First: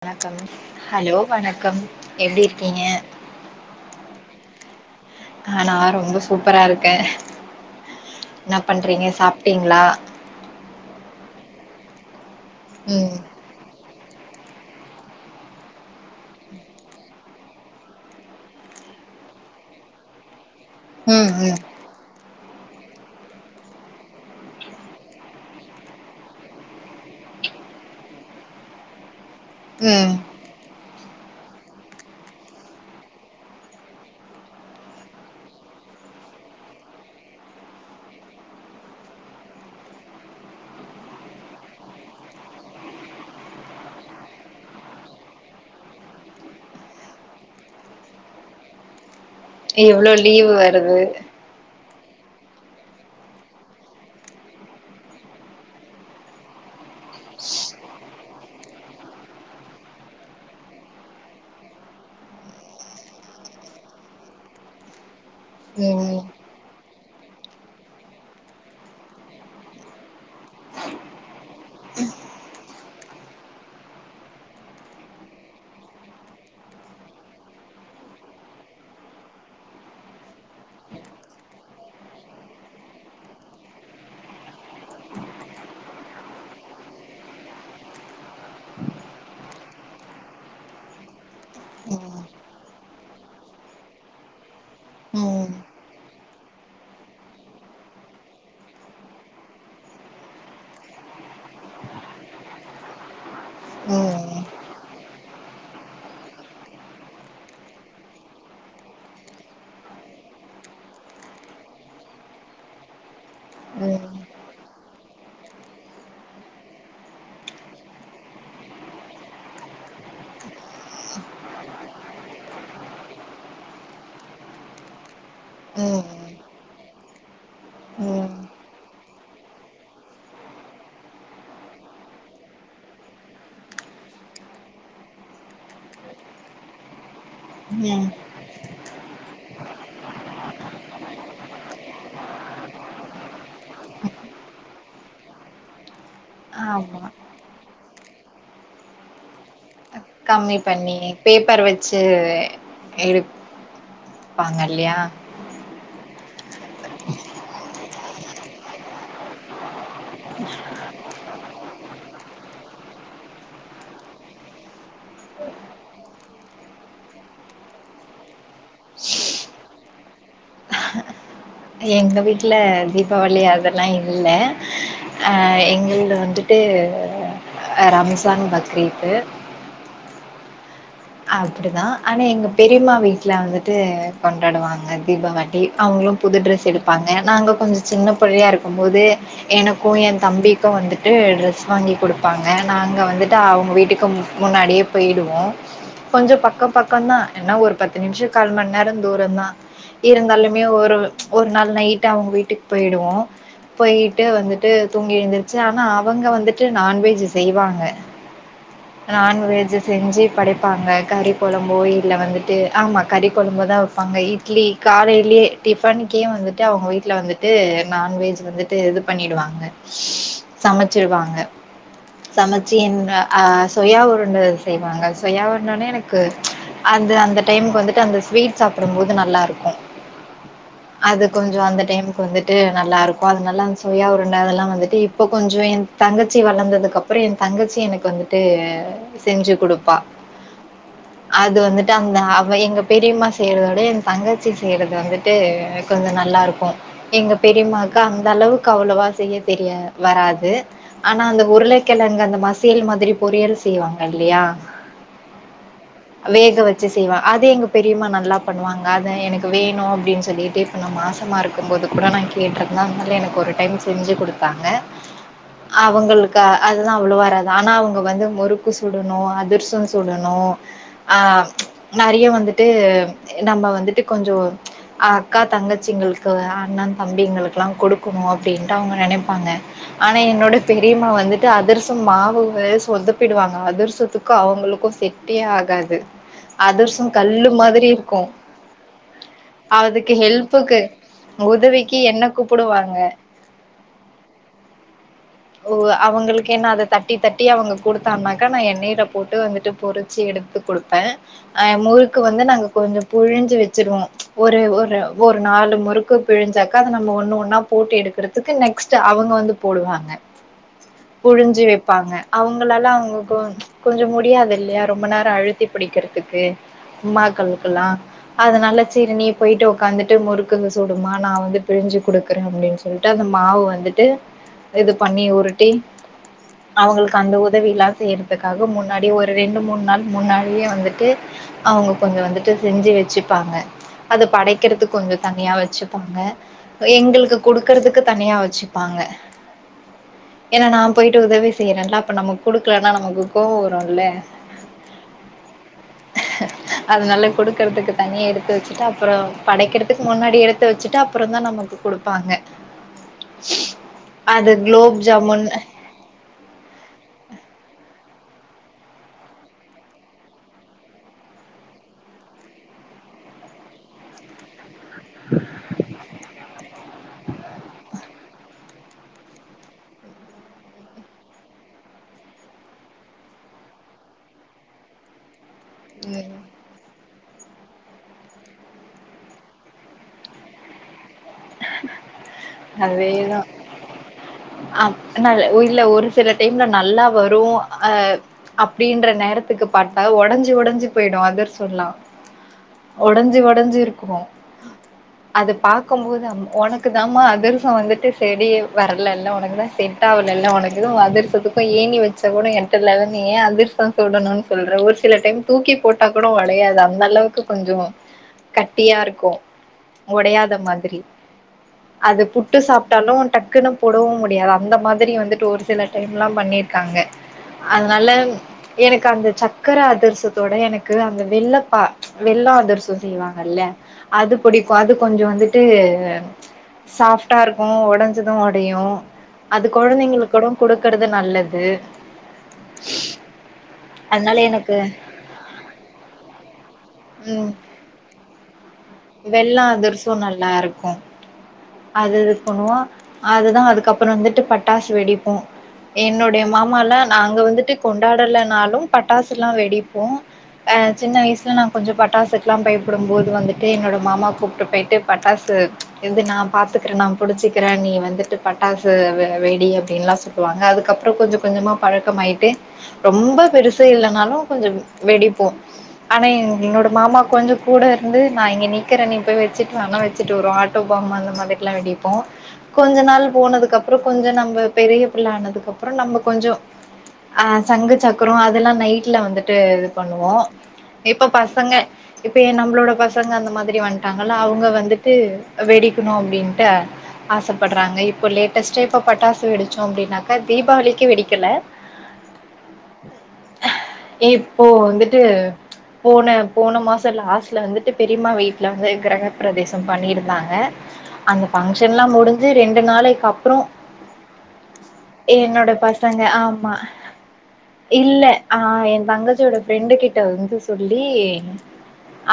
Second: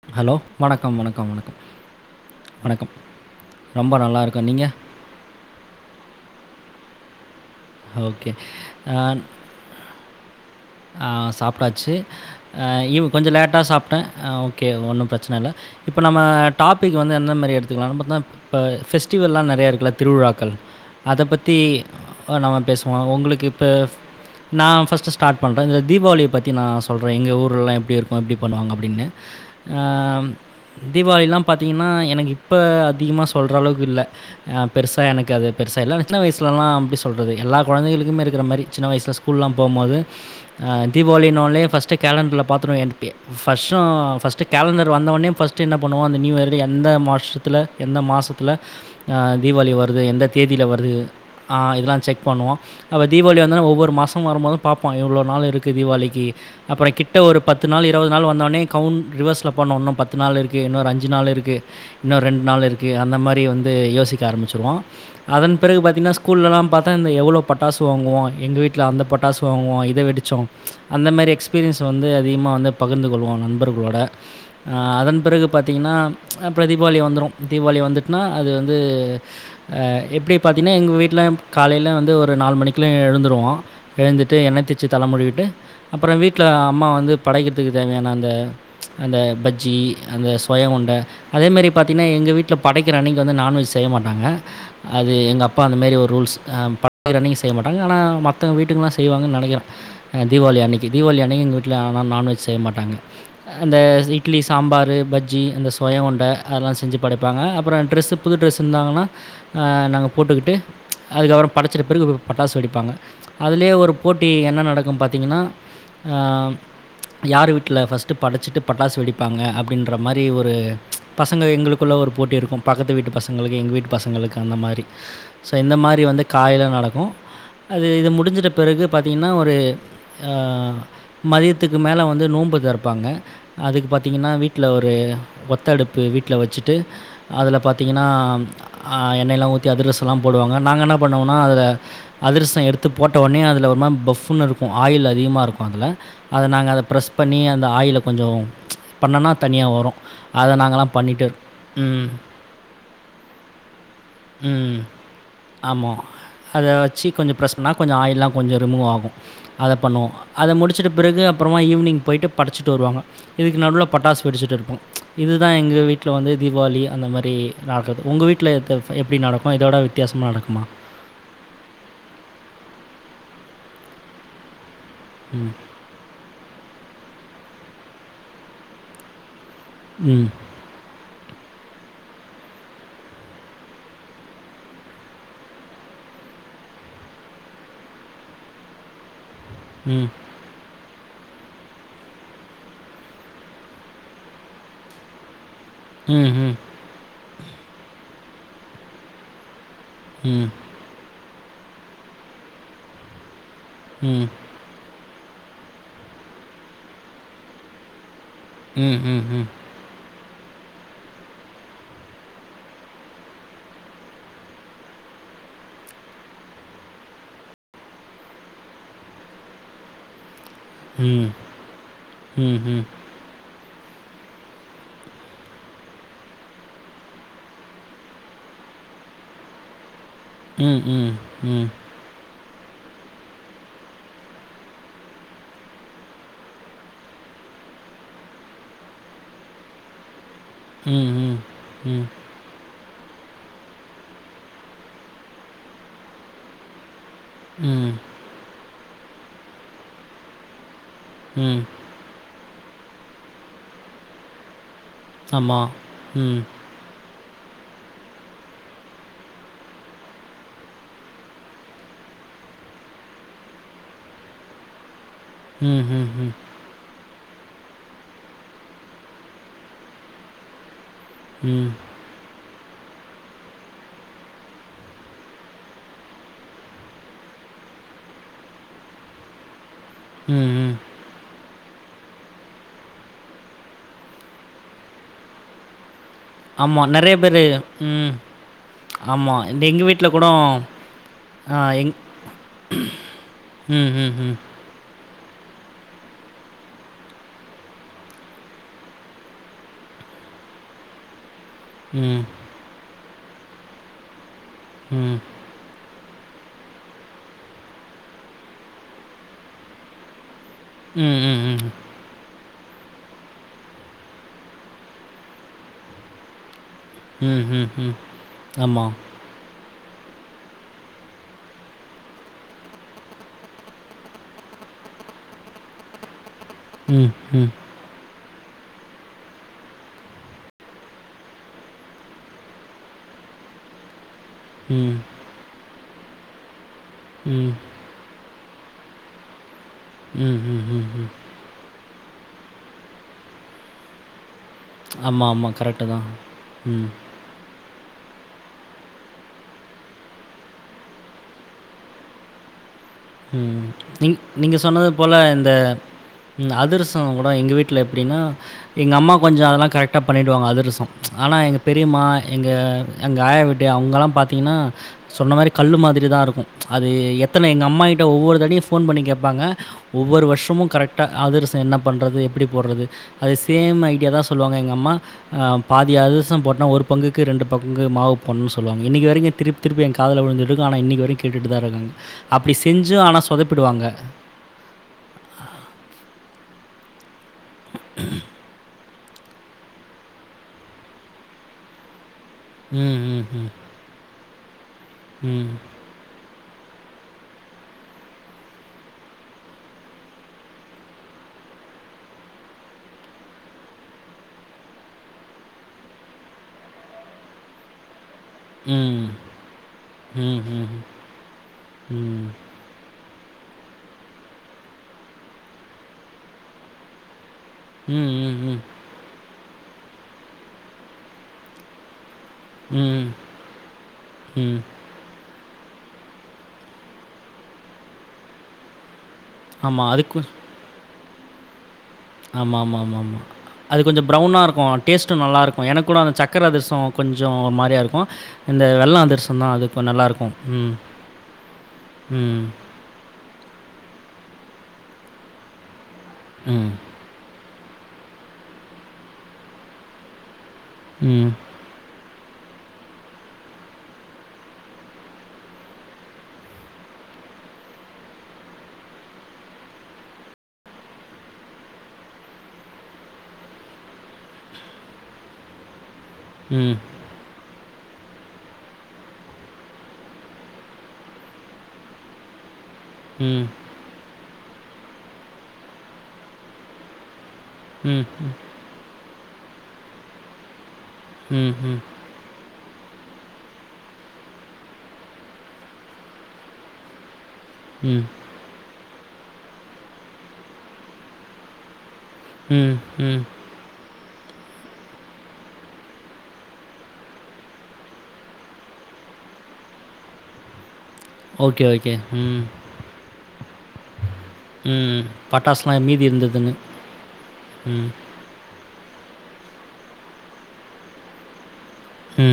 வணக்கம் ஹலோ வணக்கம் எப்டி இருக்கீங்க வணக்கம். ரொம்ப நல்லா இருக்கோம். நீங்க? ஆ நா ரொம்ப சூப்பரா இருக் க்க ஓகே. என்ன பண்றீங்க சாப்டீங்களா ஆ சாப்பிடாச்சி ஆஹா இவ் ம் கொஞ்சோ லேட்டாக சாப்ட்டே ஓகே ஒன்னும் பிரச்சின இல்ல இப்போ நம்ம டாப்பிக் வந்து எந்த மாரி எடுத்துக்கலாம் நம்மதா இப்ப ஃபெஸ்டிவெல்லா நெறையா இருக்குல்ல திருவிழாக்கள் அத ம் பத்தி ம் நம்ம பேசுவோம் உங்களுக்கு இப்ப நா ஃபர்ஸ்ட்டு ஸ்டார்ட் பண்ணுறே இந்த தீபாவளி பத்தி நா சொல்றே எங்க ஊர்லல்லா எப்ப இருக்கும் எப்டி பண்ணுவாங்க அப்டின்னு ம் ஆஹ் தீபாவளிலாம் பாத்திங்கன்னா எனக்கு இப்போ அதிகமா சொல்ற அளவுக்கு இல்ல பெருசா எனக்கு அது பெருசா இல்ல சின்ன வயசுலல்லா எப்டி சொல்றது எல்லா கொழந்தைங்களுக்குமே இருக்குற மாரி சின்ன வயசுல ஸ்கூல்லாம் போம்போது ஹா தீபாவளினாலே ஃபர்ஸ்ட்டு கேலண்டர்ல பாத்துருவோ எப்யே ஃபஸ்ட்டும் ஃபஸ்ட்டு கேலண்டர் வந்தவோட்னே ஃபஸ்ட் என்ன பண்ணுவோ அந்த நியூ இயரு எந்த மாசஷதுல்ல எந்த மாசத்துல ஹா தீபாவளி வருது எவ்ளோ எந்த லீவு தேதியில வருது இதெலாம் செக் பண்ணுவோ அப்ப தீபாவளி வந்தோனே ஒவ்வொரு மாசம் வரும்போதும் பாப் ப்போ எவ்ளோ நாள் இருக்கு தீவாளிக்கு அப்புறம் கிட்ட ஒரு பத்து நாள் இருபது நாள் வந்தோனே கவுண்ட் ரிவர்ஸ்ல பண்ணுவோ இன்னோ பத்து நாள் இருக்கு இன்னு ஒரு அஞ்சு நாள் இருக்கு இன்னோ ரெண்டு நாள் இருக்கு அந்த மாரி யோசிக்க ஆரம்பிச்சிருவோ அதன் பிறகு பாத்தீங்கன்னா ம் ஸ்கூல் ஏல்லாம் பாத்தா எவ்ளோ பட்டாசு வாங்குவோ எங்க வீட்ல அந்த பட்டாசு சு வாங்குவோ இத வெடிச்சோம் அந்த மாரி எக்ஸ்பீரியன்ஸ் வந்து அதிகமா வந்து பகிர்ந்து கொள்வோ நண்பர்களோட அதன் பிறகு பாத்தீங்கன்னா அப்புறம் தீபாவளி வந்துரும் தீபாவளி வந்துட்டுனா அது வந்து ஆ எப்டி பாரத்தீங்கன்னா எங்க வீட்டுல காலையில வந்து ஒரு நாலு மணிக்குலா எழுந்துருவோ எழுந்துட்டு என்னதேச்சு தல முழுவிட்டு அப்புறம் வீட்ல அம்மா வந்து படைக்கிறதுக்கு தேவையான அந்த அந்த பஜ்ஜி அந்த சூவைய்யோ உருண்ட அதே மாரி பாத்தீங்கன்னா ம் எங்க வீட்ல படைக்கிற அன்னைக்கு வந்து நான்வெஜ் செய்ய மாட்டாங்க அது எங்க ம் அப்பா அந்த மேரி ஒரு ரூல்ஸ் படைக்கிற அன்னைக்கு செய்ய மாட்டாங்க ஆனா மத்த வீட்ட வீட்டுங்கல்லலா செய்வாங்கு நெனைக்கிறே தீவாளி அன்னைக்கு தீவாளி அன்னைக்கு எங்க வீட்டில ஆனா நான்வெஜ் செய்ய மாட்டாங்க அந்த ம் இட்லி சாம்பார்ரு பஜ்ஜி அந்த சூய்யோ உருண்ட அதெல்லா செஞ்சு படைப்பாங்க அப்புறம் ட்ரெஸ்ஸு புது ட்ரெஸ் இருந்தாங்கன்னா நாங்க போட்டுக்கிட்டு அதுக்கப்புறம் படைச்சிட்ட பிறகு பட்டாசு வெடிப்பாங்க அதுலேயே ஒரு ம் போட்டி என்ன நடக்கும் பாத்தீங்கன்னா யார் வீட்டில ஃபர்ஸ்ட்டு படைச்சிட்டு பட்டாசு வெடிப்பாங்க அப்டின்ற மாரி ஒரு பசங்க எங்களுக்குள்ள ஒரு போட்டி இருக்கும் பக்கத்து வீட்டு பசங்களுக்கு எங்க வீட்டு பசங்களுக்கு அந்த மாரி சோ இந்த மாரி ம் வந்து காலையில நடக்கும் அது இது முடிச் ம் அஞ்சிட்ட பிறகு பாத்தீங்கன்னா ஒரு அ மதியத்துக்கு மேலே வந்து நோம்பு தரப்பாங்க அதுக்கு பாத்தீங்கன்னா வீட்ல ஒரு ஒத்தடுப்பு வீட்ல வச்சிட்டு அதுல பாத்திங்கனா ம் அ எண்ணெய்லா ஊத்தி அதிரசம்லா போடுவாங்க நாங்க என்ன பண்ணுவோம்னா அதுல அதிரசம் எடுத்து போட்ட ஒடனே அதுல ஒரு மாரி பஃபுன்னு இருக்கும் ஆயில் அதிகமாக இருக்கு அதுல அத நாங்க அத ஆமா ப்ரஸ் பண்ணி அந் அந்த ஆயில கொஞ்சோ பண்ணன்னா தனியா வரு கம்மி பண்ணி பேப்பர் வச்சு ம் எடுப்பாங்க ம். இல்லையா ஆமா. அத வச்சு கொஞ்ச ப்ரஸ் பண்ணா கொஞ்ச ஆயில்லா கொஞ்சம் ரிமூவ் ஆகு அத பண்ணுவோ அத முடிச்சிட்ட பிறகு அப்பறமா ஈவ்னிங் போயிட்டு படச்சிட்டு வருவாங்க இதுக்கு நடுவுல பட்டாசு வெடிச்சிட்டு இருப்போ இது தா எங்கள் வீட்ல வந்து தீபாவளி அந்த மாரி நடக்கறது உங்க வீட்ல எந்த எப்டி நடக்கு இதோட வித்தியாசமா நடக்குமா எங்க வீட்ல தீபாவளி அதெல்லா இல்ல அ ம். எங்கள்ல வந்துட் ட்டு அ ரம்ஸான் பக்ரீத்து ம் அப்டிதா ஆனா எங்க பெரிம்மா வீட்ல வந்துட்டு கொண்டாடுவாங்க தீபாவளி அவங்ளு புது ட்ரெஸ் எடுப்பாங்க நாங்க கொஞ்ச சின்ன புள்ளையா இருக்கும் போது எனக்கு ம். எ தம்பிக்கு வந்து ட்டு ட்ரெஸ் வாங்கி கொடுப்பாங்க நாங்க வந்துட்டு அவங்க வீட்டுக்கு முன்னாடியே போயிடுவோ கொஞ்ச ம். ம். பக்க பக்கந்தா என்ன ஒரு பத்து நிமிஷ கால் மண்நேர தூரம் தா இருந்தாலுமே ஒரு ஒரு நாள் நைட் அவுங்க வீட்டுக்கு போயிடுவோ போயிட்டு ம். வந்துட்டு தூங்கி எழுந்துருச்சு ஆனா அவங்க வந்துட்டு நான்வெஜ் செய்வாங்க ம். ம். ம். நான்வெஜ் செஞ்சு படைப்பாங்க கறி கொழம்போ இல்ல வந்துட்டு ஆமா கறி கொழம்பு தா வைப்பாங்க இட்லி காலையிலயே டிஃபனுக்கே வந்துட்டு அவுங்க வீட்ல வந்துட்டு நான்வெஜ் வந்துட்டு இது பண்ணிடுவாங்க ம். சமைச்சிருவாங்க ம். சமைச்சு ம். என் அ சுயா உருண்ட செய்வாங்க சுயா உருண்டனே எனக்கு அந்த அந்த டைமுக்கு வந்துட்டு அந்த ஸ்வீட் சாப்பிடும் போது நல்லாருக்கு ம். ம். ம். அது கொஞ்ச ம். அந்த டைமுக்கு வந்து து நல்லா இருக்கு அதனால அந்த சுயா உருண்ட அதெல்லா வந்துட்டு இப்ப கொஞ்ச என் தங்கச்சி வளந்ததுக்கு அப்புற எந்தங்கச்சி எனக்கு வந்துட்டு ட்டு செஞ்சு குடுப்பா ம். அது வந்துட்டு ம். அந்த அவ எங்க பெரிமா செய்யறதோட எந் தங்கச்சி செய்யறது வந்துட்டு கொஞ்ச நல்லா இருக்கு எங்க ம். பெரிம்மாக்கு அந்த அளவு கு அவ்வளவா செய்ய தெரிய வராது ஆனா அந்த ம். உருளை கிழங்க அந்த மசா ல் மாதிரி பொறியல் செய்வாங்க இல்லையா ஆமா. ம். வேக வச்சு செய்வா அது எங்க பெரியம்மா நல்லா பண்ணுவாங்க அத எனக்கு வேணு அப்டின் சொல்லிட்டு அப்ப நா மாசமா இருக்கும்போது கூட நா கேட்ருந்தே அதனால எனக்கு ஒரு டைம் செஞ்சு குடுத்தாங்க ம். ம். ம். அவங்களுக்க அது தா [unintelligible] வராது ஆனா அவு ங்க வந்து முறுக்கு சுடணு அதிர்சோ சுடணு ஆஹ் ம். நெறைய வந்துட் டு நம்ம வந்துட்டு கொஞ்சோ அக்கா தங்கச்சிங்கள்காவ அண்ண தம்பிங்களுக்குலா குடுக்கணு அப்டின்ட்டு அவங்க நெனைப்பாங்க ஆனா ம், என்னோட ம். பெரியம்மா வந்து அதர்சம் மாவுங்கறத சுட் சொதப்பிடுவாங்க அதுர்சத்துக்கு அவுங்களுக்கு செட்டே ஆகாது ஆமா அதிரசம் நறைய பேரு கல்லு மாதிரி ம் இருக்கும். ஆமா எங்க வீட்ல அதுக்கு கூடோ ஹெல்ப்புக்கு ஆஹ் உதவிக்கு என்ன கூப்பிடுவாங்க. உம் உம் உம் ஓ அவுங்களுக்கு என்ன அத தட்டி தட்டி அவூங்க குடுத்தானாக்கா நா எண்ணெய்ல போட்டு வந்துட்டு பொறிச்சு எடுத்து குடுப்பே அஹ் முறுக்கு ம், வந்து நாங்க கொஞ்சோ புழிஞ்சு வெச்சுடுவோ ஒரு ஒரு ம். ஒரு நாலு முறுக் க்கு புழிஞ்சாக்க அத நம்ம ஒண்ணு ஒண்ணா போட்டு எடுக்கறதுக்கு நெக்ஸ்ட் அவுங்க வந்து போடுவாங்க ம், ம், புழிஞ்சு ம். வெப்பாங்க அவுங்களால அவங்க கொ கொஞ்சோ முடியாது இல்லையா ரொம்ப நேரோ அழுத்தி பிடிக்கிறதுக்கு ம், ம், உமாக்களுக்கெல்லா ம். அதுனால்ல ஆமா. சிர் நீ போயிட்டு உட்காந்துட்டு முறுக்குங்க சூடுமா நா வந்து பிழிஞ்சு குடுக்குறே அப்டின்னு சொல்லிட்டு அந்த மாவு வந்துட்டு இது பண்ணி உருட்டி ம், அவுங்களுக்கு அந்த ம், உதவி எல்லா செய்ற அதுக்காக முன்னாடிே ஒரு ரெண்டு மூணு நாள் முன்னாடியே வந்துட்டு அவுங்க கொஞ்சோ வந்துட்டு செஞ்சு வெச்சுப்பாங்க அது ம், ம். படைக்கிறதுக்கு கொஞ்சோ தனியா வச்சுப் போங்க எங்களுக்கு ம், குடுக்கறதுக்கு தனியா வச் வெச்சுப்பாங்க ம், ஏனா நா ம், ம். போயிட்டு உதவி செய்யறேன்லா இப்போ நம்ம குடுக்கலனா நமக்கு கோவோ வரும்ல ஆமா ஆமா கரெக்ட்டு தா ம் தனிய எடுத்து வெச்சுட்டா அப்புறோ படைக்கிறதுக்கு முன்னாடி எடுத்து வெச்சுட்டு அப்புறோ தா நமக்கு குடுப்பாங்க உம் நீ அது நீங்க சொன்னது குலோப் போல ஜாமுன் இந்த அதர்சோ கூட எங்கள் வீட்ல அப்டின்னா எங்க அம்மா கொஞ்சோ அதெல்லா கரெக்ட்டா பண்ணிட்டுவாங்க அதர்சோ ஆனால் எங்கள் பெரியம்மா எங்க எங்க ஆயா வீட்டு அவுங்கெல்லா பாத்தீங்ன்னா சொன்ன மாதிரி கல்லு மாதிரி தா இருக்கு அது எத்தனை எங்க அம்மா ஒரு தடிய ஃபோன் பண்ணி கேட்பாங்க ஒவ்வொரு வருஷமு கரெக்டா அதுரசசோ என்ன பண்ணுறது எப்டி போடுறது அதே சேம் ஐடியா தா சொல்லுவாங்க எங்க அம்மா ஆ பாதி ம் அதிரசோ போட்ட ஒரு பங்குக் க்கு ரெண்டு பங்கு மாவு போட்னு சொல்வாங்க இன்னிக்கு வரைக்கு திருப்பி திருப்பி என் கால்ல விழுந்துட்டுருக் அனா இன்னிக்கு வரைக்கு கேட்டுட்டுதா இருக்கே அப் அதே தா ஆ நா இல்ல ஒரு சில டைம்ல நல்லா வரு ஆஹ் அப்டின்ற நேரத்துக்கு பார்த்தா ஒடஞ்சு ஒடஞ்சு போயிடு அதிர்சோல்லா ம், ம், ஒடஞ்சி ம். ஒடஞ்சி இருக்குமோ [inaudible] அது ம். பாக்கும்போது [unintelligible] உனக்கு தாம்மா அ திர்சோ வந்துட்டு செடி வரலல்ல உனக்கு தா செட்டாவலல்ல உனக்கு அதிரசத்துக்கு ஏணி வச்சா கூட எட்டலல்ல நீ ஏ அதிர்சோ சுடணுனு சொல்றே ஒரு சில டைம் தூக்கி போட்டா கூட ஒடையாது அந்த அளவுக்கு கொஞ்சோ கட்டியா ம். இருக்கு ம், ஒடையாத ம், ம். மாதிரி அது ம். புட்டு சாப் ட்டாலு டக்குன்னு போடவு முடியாது அந்த மாதிரி வந்துட்டு ஒரு சில டைம்லா பண்ணிர்க்காங்க ம், அதுனால ம், ம். எனக்கு அந்த சக் க்கரா அதுர்சத்தோட எனக்கு அந்த வெள்ளப் பா வெள்ள அதுர்சோ ம், செய்வாங்கல்ல அது ம். புடிக்கு அது கொஞ்ச வந்து ட்டு சாஃப்டா இருக்கனு ஒடஞ்சது ஒடையனு அது ஆமா. கொழந்தைங்களுக் கூடங் குடுக் கிறது நல்லது ஆமாம்மாம்மாம்மா அது கொஞ்ச அதனால ப்ரௌனா எனக்கு இருக்கு டேஸ்ட்டு நல்லா இருக்கு எனக் கூட அந்த சக்கர அதுர்சோ உம் அதிரசம் தான் வெள்ள அது கொ அதுர்சோ நல்லாருக்கும். நல்லா ம். இருக்கு அது ம். பண்ணுவோ அதுதா அதுக்கப்ற வந்துட்டு பட்டாசு வெடிப் போ என்னுடைய ம். மாமாலா நாங்க இங்குட்டு கொண்டாடலனாலும் பட்டாசுலா வெடிப்போ ஆஹ் சின்ன ம். வயசுல நாங் பட்டாசுக்லா பயப்படும்போது வந்துட்டு என்னோட மாமா கூப்ட்டு போயிட்டு பட்டாசு இது நா பாத்துக்குறே நா புடுச்சுக்குறே நீ வந்துட்டு பட்டாசு வெ வெடி அப்டின்லா சொல்லுவாங்க அதுக்கப்ற கொஞ்ச கொஞ்சமா பழக்கமாய்ட்டு ரொம்ப பெருசே இல்லனாலு கொஞ்சம் வெடிப்போ ஆன ம். என்னோட மாமா கொஞ்சக் கூட வந்து நா இங்க நீக்கறே நீ போய் வச்சிட்டு வானா வச்சுட்டு வருவோ ஆட்டோ பாம் அந்த மார்லா வெடிப்போ கொஞ்ச நாள் ம். போனதுக்கப்றோ கொஞ்சோ நம்ப பெரிய பிள்ள ஆனதுக்கு அப்றோ நம்ம கொஞ்சோ ஆ ம். சங்கு ம். சக்கர அதெல்லா நைட் வீட்ல வந்துட்டு இது பண்ணுவோ இப்ப ம். பசங்க இப்ப எ நம்மளோட பசங்க அந்த மாதிரி வந்துட்டாங்கல்ல அவுங்க வந்துட்டு வெடிக்கணு அப்படின்ட்டு ஆசப்படுறாங்க ம். இப்ப லேட்டஸ்ட இப்ப பட்டாசு வெடிச்சோ அப்பிடின்னாக்கா தீபாவளிக்கு வெடிக்கல ம் ம் ஏ இப்போ வந்துட்டு போன போன மாச லாஸ்ட்ல வந்துட்டு பெரிமா வீட்டுல வந்து கிரகப்பிரவேசம் பண்ணிருந்தாங்க அந்த ஓகே, பங்க்ஷன் ஓகே. எல்லா ம். முடிஞ்சு ரெண்டு நாளைக்கு அப்ற ம். என்னோட பட்டாசுலாம் மீதி பசங்க இருந்ததுன்னு. ஆமா ம். இல்ல ஆஹ் எந் தங்கச்சி ஓட ஃப்ரெண்டு கிட்ட வந்து சொல்லி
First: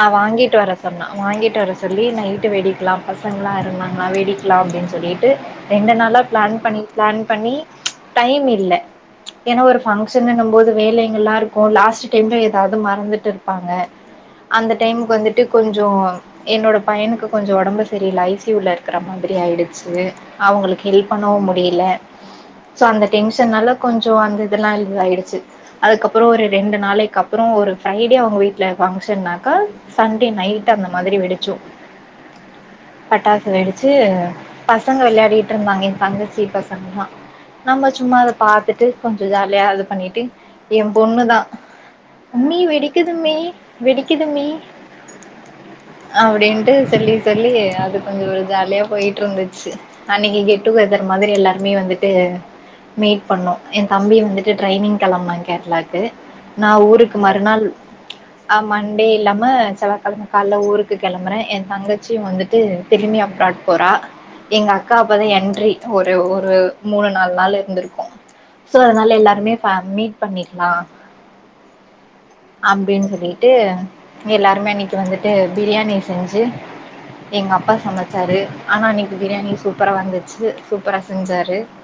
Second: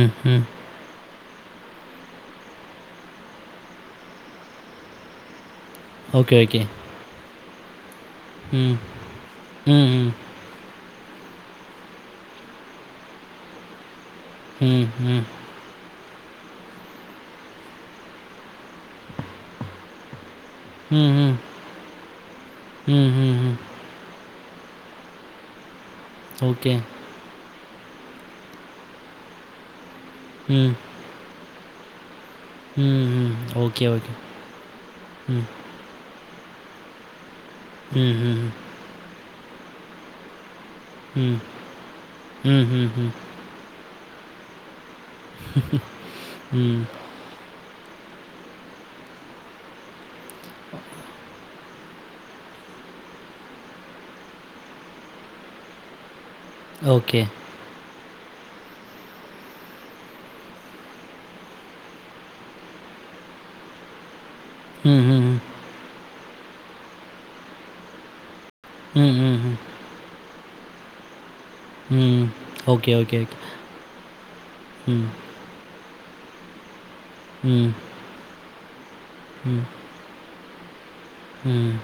ஆ ம். வாங்கிட்டு வர சொன்னா வாங்கிட் வர சொல்லி நைட்டு வெடிக்கலா பசங்களா இருந்தாங்களா வெடிக்கலா அப்டின்னு சொல்லிட்டு ரெண்டு நாளா ஓகே, பிளான் ஓகே. பண்ணி பிளான் பண்ணி டைம் இல்ல ம். ஏன்னா ஒரு ம். ம். பங்க்ஷன்னுங்கம் போது வேலை எல்லா இருக்கு லாஸ்ட் டைம்ல ஏதாவது மறந்துட் டு இருப்பாங்க அந்த ம். டைமுக்கு ம். ம். வந்துட்டு கொஞ்சோ என்னோட பையனுக்கு கொஞ்சோ ஒடம்பு சரியில்ல ஐ சி யு-ல இருக்கற மாதிரி ஆயிடுச்சு அவங்களுக்கு ஹெல்ப் ம். பண்ணவு முடியல சோ அந்த ம். ம். ம். டென்ஷன்னால கொஞ்சோ வந்து அதனால இதாயிடுச்சு அதுக்கப்பறம் ஒரு ஓகே. ரெண்டு நாளைக்கு அப்பறோ ஒரு ஃப்ரைடே அவங்க வீட்ல ஃபங்க்ஷன்னாக்க சண்டே நைட் ம். அந்த மாதிரி வெடிச்சோ ம். ம். பட்டாசு ஓகே, வெடிச்சு ஓகே. பசங்க ம். விளையாடிட்டு இருந்தாங்க என் தங்கச்சி பசங்களா நம்ம ம். சும்மா அத ம். பாத்துட்டு கொஞ் இதாலேயா அது பண்ணிட்டு என் ம். பொண்ணுதா மீ ம், ம், ம், வெடிக்குது மீ வெடிக்குது மீ அப்டின்ட்டு ம். சொல்லி சொல்லி அது கொஞ்ச ஒரு ஜாலியா போயிட்டு இருந்துச்சு அன்னைக்கு கெட் டுகெதர் மாதிரி எல்லார் மே வந்துட்டு மீட் பண்ணோ எந் தம்பி வந்துட்டு ட்ரைனிங் கிளம்புனா கேரளாக்கு நா ஊருக்கு ஓகே. மறுநாள் அ மண்டே இல்லாம செவ்வாகெழம காலல ஊருக்கு கெளம்புறே எந் தங்கச்சியு வந்துட்டு திரும்பி அப்ராட் போறா எங்க அக்கா ம், அப்ப ம், தா ம். என்ட்ரி ஒ ரு ஒரு மூணு நாலு நாள் இருந்திருப்போ சோ ம், அதனால ம், எல்லாருமே ம். மீட் பண்ணிக்கலா ம். ஓகே, அப்டின்னு ஓகே, ஓகே. சொல்லிட்டு எல்லாருமே அன்னைக்கி ம், வந்துட்டு பிரியாணி செஞ்சு எங்க ம், அப்பா சமைச்சாரு ஆனா நி பிரியாணி ம், சூப்பரா வந்துச்சு ப்ரா செஞ்சாரு ம்.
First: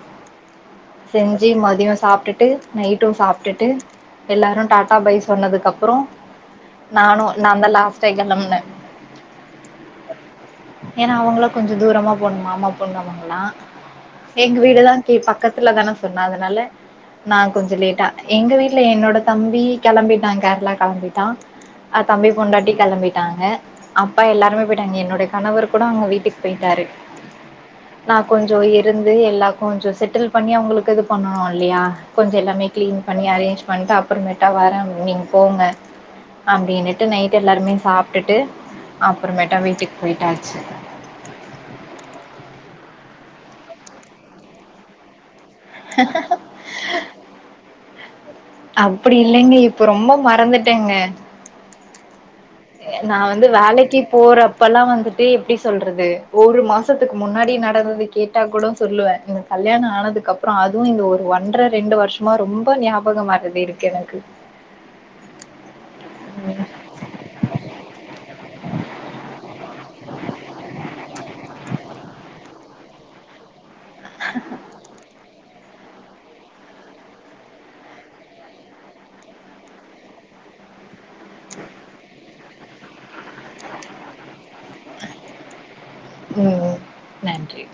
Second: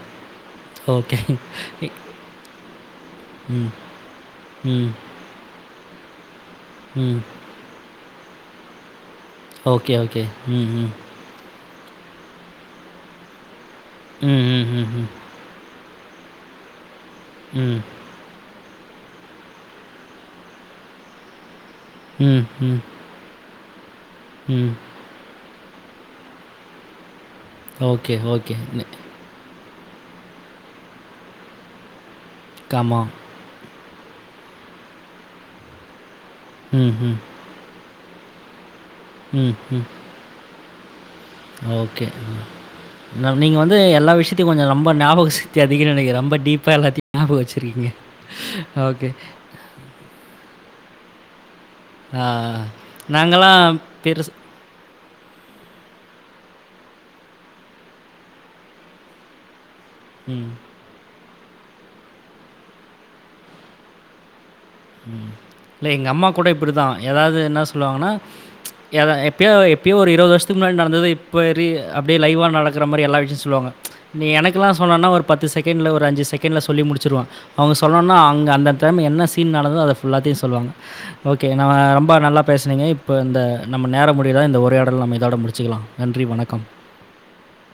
ஓகே. செஞ்சு இ மதியோ சாப்பிட்டுட்டு நைட்டு சாப்பிட்டுட்டு ம், எல்லாரு டா ம், அபை சொன்னதுக்கு அப் ப்ரோ ம். நானு நா தா லாஸ்ட் செரி கெளம்புனா ஓகே ஓகே ம் ம் கொஞ்ச தூரமா போணு மாமா பொண்ணு அவங்களா ம், எங்க ம், ம், வீடுதா ம். கே பக்கத்துல தானே சொன்ன அதனால நா ம், கொஞ்ச லேட்டா எங்க வீட் இல்ல என்னோட தம்பி கெளம்பிட்டா கேரளா கெளம்பிட்டா தம்பி ம், பொண்டாட்டி ம், கிளம்பிட்டாங்க அப்பா எல்லாருமே ம். போயிட்டாங்க என்னுடைய கணவர்ரு கூட அவங்க வீட்டுக்கு போயிட்டாரு ஓகே, நா ஓகே. கொஞ்சோ நெ இருந்து எல்லா கொஞ்சோ செட்டில் பண்ணி அவங்களுக்கு இது பண்ணனு இல்லையா கொஞ்சோ எல்லாமே ஆமா. கிளீன் பண்ணி அரேஞ்ச் பன்ட்டு அப் ஒரு [unintelligible] அட்ட வாரம் நீங் போங்க ம், அப்டின்னுட்டு ம், நைட் எல்லாருமே சாப் ப்டுட்டு ம், அப்புறமேட்டா ம். வீட்டுக்கு போயிட்டாச்சு ஓகே ம் ந நீங்க வந்து எல்லா விஷயத்தையு கொஞ்ச ரொம்ப ஞாபகச த்தி அதிகனு நெனைக்குற ரொம்ப டீப்பா எல்லாத்தையு ஞாபகோ வெச்சிருக்கீங்க அப்புடி இல்லைங்க இப்ப ரொம்ப மறந்து டங்க ஆ எ நா வந்து நாங்கலாம் வேலைக்கி பெருசு போறப்பல்லா வந்த் டே எப்டி சொல்றது ஒரு மாசத்துக்கு முன்னாடி நடந்தது கேட்டா கூட சொல்லுவே எங்க கல்யாணோ ஆனதுக்கு ம். அப்புறோ அதுவு இது ஒரு ஒர்க் ஒன்ற ரெண்டு வருஷமா ரொம்ப ஞாபகம் மறதி இருக்கு எனக்கு ம் இல்ல எங்க அம்மா கூட இப்படிதா எதாவது என்ன சொல்லுவாங்கனா எதாது எப்பயோ எப்பயோ ஒரு இருவது வருஷத்துக்கு முன்னாடி நடந்தது இப்போயெரி அப்டியே லைவா நடக் [unintelligible] மாரி எல்லாயிடுச்சு சொல்வாங்க நீ எனக்குல்லா சொன்னனா ஒரு பத்து செ கேண்ட்ல ஒரு அஞ்சு செகேண்ட்ல சொல்லி முடிச்சிருவ அவ சொன்னான்னா அங்க அந்த தம்பி என்ன செ கண்ட் நடத்ததோ ஃபுல்லாத்தையு சொல்வாங்க ஓகே நா ரொம்ப நல்லா பேசுனீங்க இப்ப த்த நம்ம நேரோ முடியிற இந்த ஒரையாடல் நம்ம இதோட முடிச்சுக்கலா நன்றி வணக்கம் ம். நன்றி.